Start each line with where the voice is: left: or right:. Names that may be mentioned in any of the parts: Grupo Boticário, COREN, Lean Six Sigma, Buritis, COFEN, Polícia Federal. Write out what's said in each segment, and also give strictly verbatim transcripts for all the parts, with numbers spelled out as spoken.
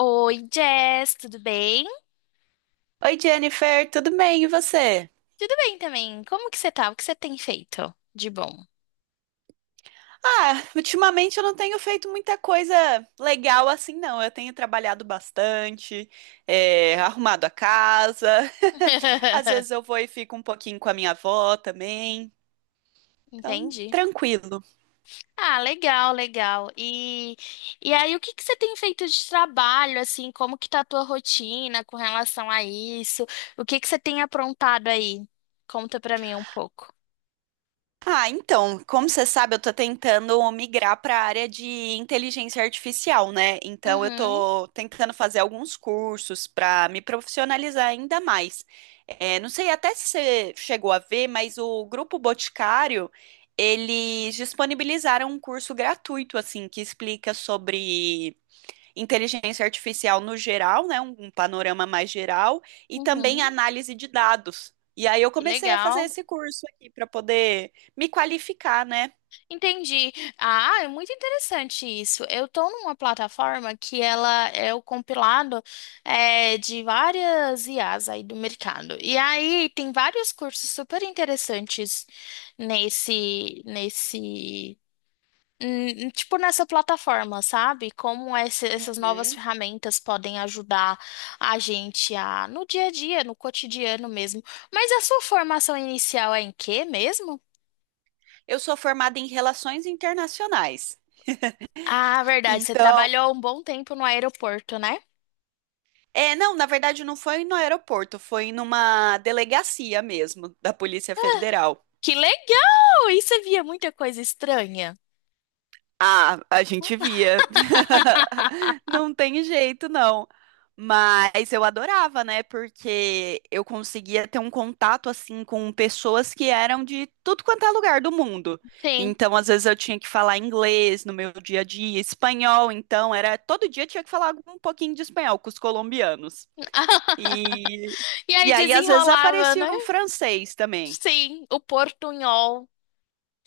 left: Oi, Jess, tudo bem?
right: Oi, Jennifer, tudo bem? E você?
left: Tudo bem também. Como que você tá? O que você tem feito de bom?
right: Ah, ultimamente eu não tenho feito muita coisa legal assim, não. Eu tenho trabalhado bastante, é, arrumado a casa. Às vezes eu vou e fico um pouquinho com a minha avó também. Então,
left: Entendi.
right: tranquilo.
left: Ah, legal, legal. E, e aí, o que que você tem feito de trabalho, assim? Como que tá a tua rotina com relação a isso? O que que você tem aprontado aí? Conta pra mim um pouco.
right: Ah, então, como você sabe, eu tô tentando migrar para a área de inteligência artificial, né? Então, eu
left: Uhum,
right: tô tentando fazer alguns cursos para me profissionalizar ainda mais. É, não sei até se você chegou a ver, mas o Grupo Boticário, eles disponibilizaram um curso gratuito, assim, que explica sobre inteligência artificial no geral, né, um, um panorama mais geral, e também
left: uhum.
right: análise de dados. E aí eu
left: Que
right: comecei a fazer
left: legal.
right: esse curso aqui para poder me qualificar, né?
left: Entendi. Ah, é muito interessante isso. Eu tô numa plataforma que ela é o compilado é, de várias I as aí do mercado. E aí tem vários cursos super interessantes nesse, nesse, hum, tipo nessa plataforma, sabe? Como esse- essas novas
right: Uhum.
left: ferramentas podem ajudar a gente a no dia a dia, no cotidiano mesmo. Mas a sua formação inicial é em quê mesmo?
right: Eu sou formada em relações internacionais.
left: Ah, verdade. Você
right: Então,
left: trabalhou um bom tempo no aeroporto, né?
right: é, não, na verdade não foi no aeroporto, foi numa delegacia mesmo da Polícia Federal.
left: Que legal! E você via muita coisa estranha?
right: Ah, a gente via. Não tem jeito, não. Mas eu adorava, né? Porque eu conseguia ter um contato assim com pessoas que eram de tudo quanto é lugar do mundo.
left: Sim.
right: Então, às vezes eu tinha que falar inglês no meu dia a dia, espanhol, então era todo dia eu tinha que falar um pouquinho de espanhol com os colombianos. E
left: E aí
right: e aí às vezes
left: desenrolava,
right: aparecia
left: né?
right: um francês também,
left: Sim, o portunhol.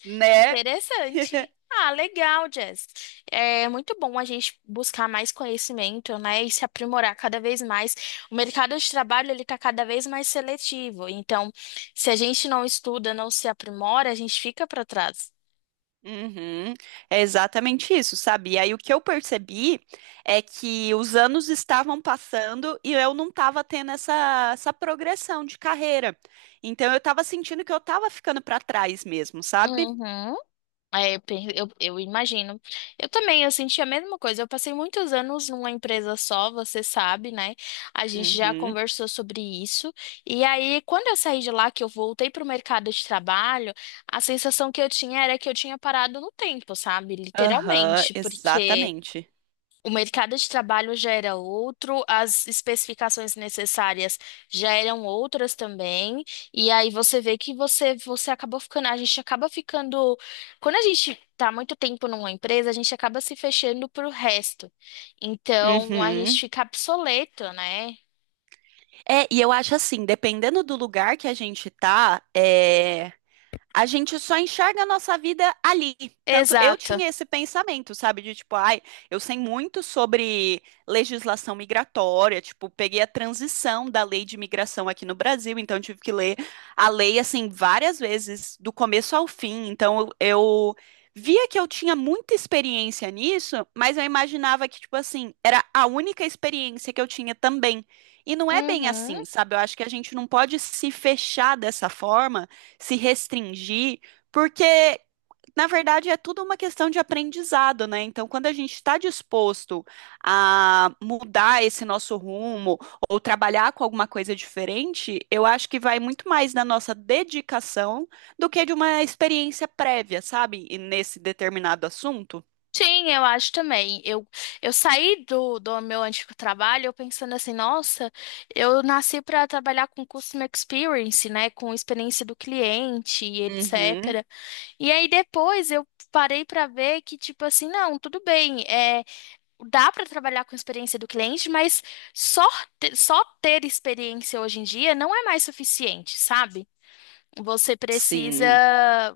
right: né?
left: Interessante. Ah, legal, Jess. É muito bom a gente buscar mais conhecimento, né, e se aprimorar cada vez mais. O mercado de trabalho ele está cada vez mais seletivo. Então, se a gente não estuda, não se aprimora, a gente fica para trás.
right: Uhum, é exatamente isso, sabe? E aí o que eu percebi é que os anos estavam passando e eu não estava tendo essa, essa progressão de carreira. Então eu estava sentindo que eu estava ficando para trás mesmo, sabe?
left: Uhum. É, eu, pe- eu eu imagino. Eu também, eu senti a mesma coisa. Eu passei muitos anos numa empresa só, você sabe, né? A gente já
right: Uhum,
left: conversou sobre isso. E aí, quando eu saí de lá, que eu voltei para o mercado de trabalho, a sensação que eu tinha era que eu tinha parado no tempo, sabe?
right: aham,
left: Literalmente, porque
right: exatamente.
left: o mercado de trabalho já era outro, as especificações necessárias já eram outras também, e aí você vê que você você acabou ficando, a gente acaba ficando, quando a gente tá muito tempo numa empresa, a gente acaba se fechando pro resto. Então, a gente
right: Uhum.
left: fica obsoleto, né?
right: É, e eu acho assim, dependendo do lugar que a gente tá, eh, a gente só enxerga a nossa vida ali. Tanto eu
left: Exato.
right: tinha esse pensamento, sabe? De tipo, ai, eu sei muito sobre legislação migratória, tipo, peguei a transição da lei de migração aqui no Brasil, então eu tive que ler a lei, assim, várias vezes, do começo ao fim. Então eu eu via que eu tinha muita experiência nisso, mas eu imaginava que, tipo assim, era a única experiência que eu tinha também. E não é bem
left: Uhum.
right: assim, sabe? Eu acho que a gente não pode se fechar dessa forma se restringir, porque na verdade é tudo uma questão de aprendizado, né? Então, quando a gente está disposto a mudar esse nosso rumo ou trabalhar com alguma coisa diferente, eu acho que vai muito mais da nossa dedicação do que de uma experiência prévia, sabe? E nesse determinado assunto.
left: Sim, eu acho também. Eu, eu saí do, do meu antigo trabalho eu pensando assim, nossa, eu nasci para trabalhar com Customer Experience, né, com experiência do cliente e
right: Uhum,
left: etcetera. E aí depois eu parei para ver que, tipo assim, não, tudo bem, é, dá para trabalhar com experiência do cliente, mas só, te- só ter experiência hoje em dia não é mais suficiente, sabe? Você precisa,
right: sim.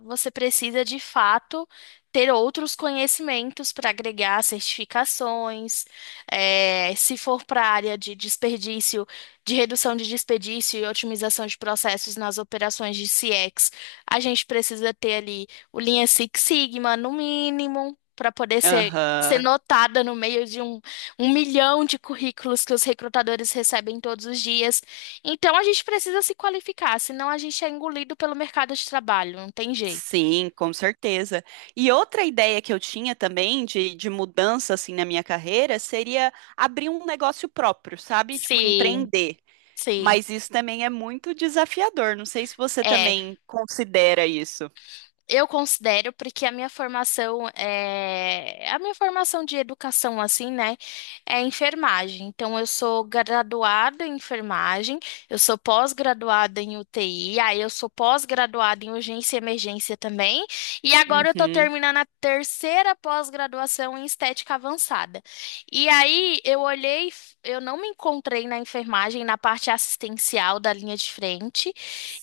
left: você precisa de fato ter outros conhecimentos para agregar certificações. Eh, se for para a área de desperdício, de redução de desperdício e otimização de processos nas operações de C X, a gente precisa ter ali o Lean Six Sigma no mínimo para poder ser Ser
right: Aham.
left: notada no meio de um, um milhão de currículos que os recrutadores recebem todos os dias. Então a gente precisa se qualificar, senão a gente é engolido pelo mercado de trabalho, não tem jeito.
right: Sim, com certeza. E outra ideia que eu tinha também de, de mudança assim na minha carreira seria abrir um negócio próprio, sabe? Tipo,
left: Sim,
right: empreender.
left: sim.
right: Mas isso também é muito desafiador. Não sei se você
left: É,
right: também considera isso.
left: Eu considero porque a minha formação é a minha formação de educação assim, né, é enfermagem. Então eu sou graduada em enfermagem, eu sou pós-graduada em U T I, aí eu sou pós-graduada em urgência e emergência também, e agora eu tô
right: Uhum,
left: terminando a terceira pós-graduação em estética avançada. E aí eu olhei, eu não me encontrei na enfermagem, na parte assistencial da linha de frente.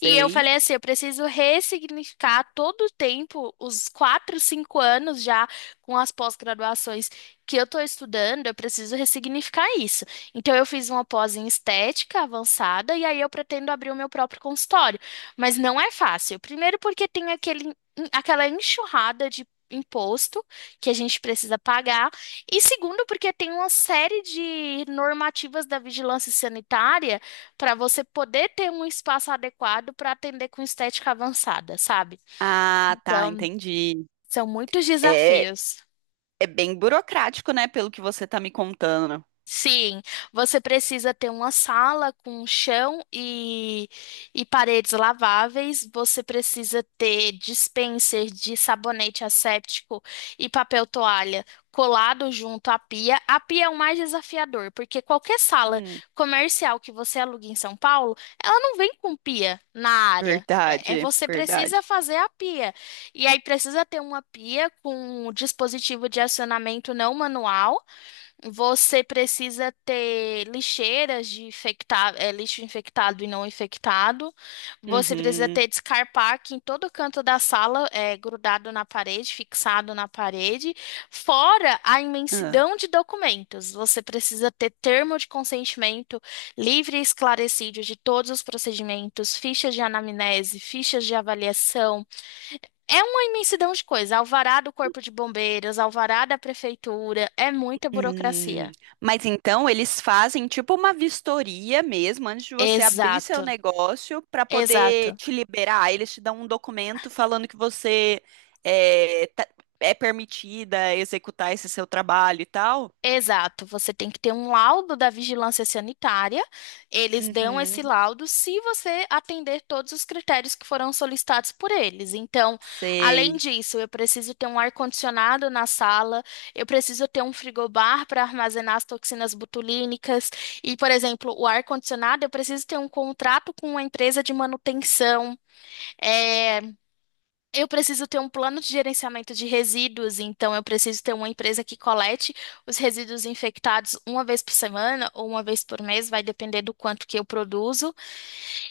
left: E eu falei assim, eu preciso ressignificar todo o tempo, os quatro, cinco anos já com as pós-graduações que eu estou estudando, eu preciso ressignificar isso. Então eu fiz uma pós em estética avançada e aí eu pretendo abrir o meu próprio consultório. Mas não é fácil. Primeiro porque tem aquele, aquela enxurrada de imposto que a gente precisa pagar. E segundo porque tem uma série de normativas da vigilância sanitária para você poder ter um espaço adequado para atender com estética avançada, sabe?
right: Ah, tá,
left: Então,
right: entendi.
left: são muitos
right: É,
left: desafios.
right: é bem burocrático, né? Pelo que você tá me contando.
left: Sim, você precisa ter uma sala com chão e, e paredes laváveis. Você precisa ter dispenser de sabonete asséptico e papel toalha colado junto à pia. A pia é o mais desafiador, porque qualquer sala
right: Hum,
left: comercial que você alugue em São Paulo, ela não vem com pia na área. É, é
right: verdade,
left: você precisa
right: verdade.
left: fazer a pia. E aí precisa ter uma pia com dispositivo de acionamento não manual. Você precisa ter lixeiras de infecta- eh, lixo infectado e não infectado. Você precisa
right: Uhum.
left: ter descarpaque em todo canto da sala, eh, grudado na parede, fixado na parede, fora a imensidão de documentos. Você precisa ter termo de consentimento livre e esclarecido de todos os procedimentos, fichas de anamnese, fichas de avaliação. É uma imensidão de coisa. Alvará do Corpo de Bombeiros, alvará da Prefeitura, é muita
right: Hum,
left: burocracia.
right: mas então eles fazem tipo uma vistoria mesmo antes de você abrir seu
left: Exato,
right: negócio para poder
left: exato,
right: te liberar. Eles te dão um documento falando que você é, tá- é permitida executar esse seu trabalho e tal.
left: exato. Você tem que ter um laudo da vigilância sanitária. Eles dão esse
right: Uhum,
left: laudo se você atender todos os critérios que foram solicitados por eles. Então, além
right: sei,
left: disso, eu preciso ter um ar-condicionado na sala, eu preciso ter um frigobar para armazenar as toxinas botulínicas. E, por exemplo, o ar-condicionado, eu preciso ter um contrato com uma empresa de manutenção. É, Eu preciso ter um plano de gerenciamento de resíduos, então eu preciso ter uma empresa que colete os resíduos infectados uma vez por semana ou uma vez por mês, vai depender do quanto que eu produzo.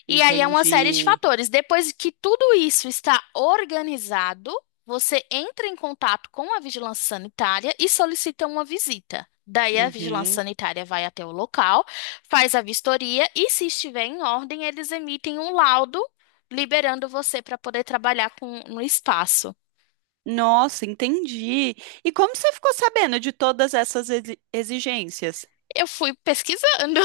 left: E aí é uma série de
right: entendi.
left: fatores. Depois que tudo isso está organizado, você entra em contato com a vigilância sanitária e solicita uma visita. Daí a vigilância
right: Uhum.
left: sanitária vai até o local, faz a vistoria e, se estiver em ordem, eles emitem um laudo liberando você para poder trabalhar com, no espaço.
right: Nossa, entendi. E como você ficou sabendo de todas essas exi- exigências?
left: Eu fui pesquisando.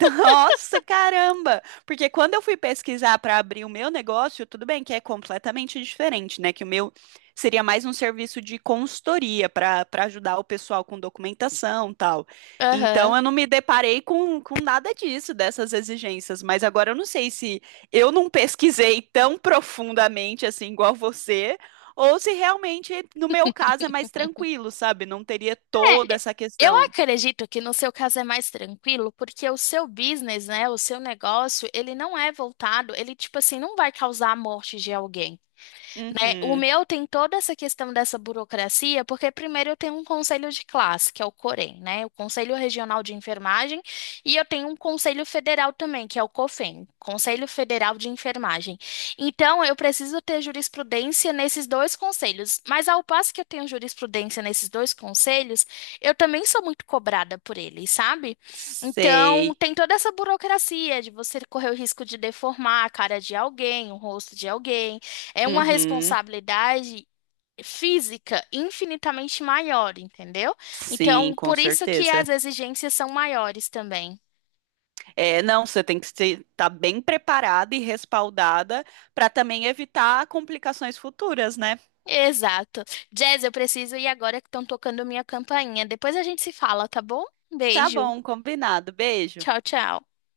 right: Nossa, caramba! Porque quando eu fui pesquisar para abrir o meu negócio, tudo bem que é completamente diferente, né? Que o meu seria mais um serviço de consultoria para para ajudar o pessoal com documentação, tal. Então
left: Aham.
right: eu não me deparei com, com nada disso, dessas exigências, mas agora eu não sei se eu não pesquisei tão profundamente assim igual você, ou se realmente no meu caso é mais tranquilo, sabe? Não teria
left: É,
right: toda
left: é,
right: essa
left: eu
right: questão.
left: acredito que no seu caso é mais tranquilo, porque o seu business, né, o seu negócio, ele não é voltado, ele tipo assim, não vai causar a morte de alguém né? O
right: Uhum.
left: meu tem toda essa questão dessa burocracia, porque primeiro eu tenho um conselho de classe, que é o COREN, né? O Conselho Regional de Enfermagem, e eu tenho um conselho federal também, que é o COFEN, Conselho Federal de Enfermagem. Então, eu preciso ter jurisprudência nesses dois conselhos, mas ao passo que eu tenho jurisprudência nesses dois conselhos, eu também sou muito cobrada por eles, sabe? Então,
right: Sei.
left: tem toda essa burocracia de você correr o risco de deformar a cara de alguém, o rosto de alguém. É uma
right: Uhum.
left: responsabilidade física infinitamente maior, entendeu?
right: Sim,
left: Então,
right: com
left: por isso que
right: certeza.
left: as exigências são maiores também.
right: É, não, você tem que estar bem preparada e respaldada para também evitar complicações futuras, né?
left: Exato. Jazz, eu preciso ir agora que estão tocando minha campainha. Depois a gente se fala, tá bom?
right: Tá
left: Beijo.
right: bom, combinado. Beijo.
left: Tchau, tchau.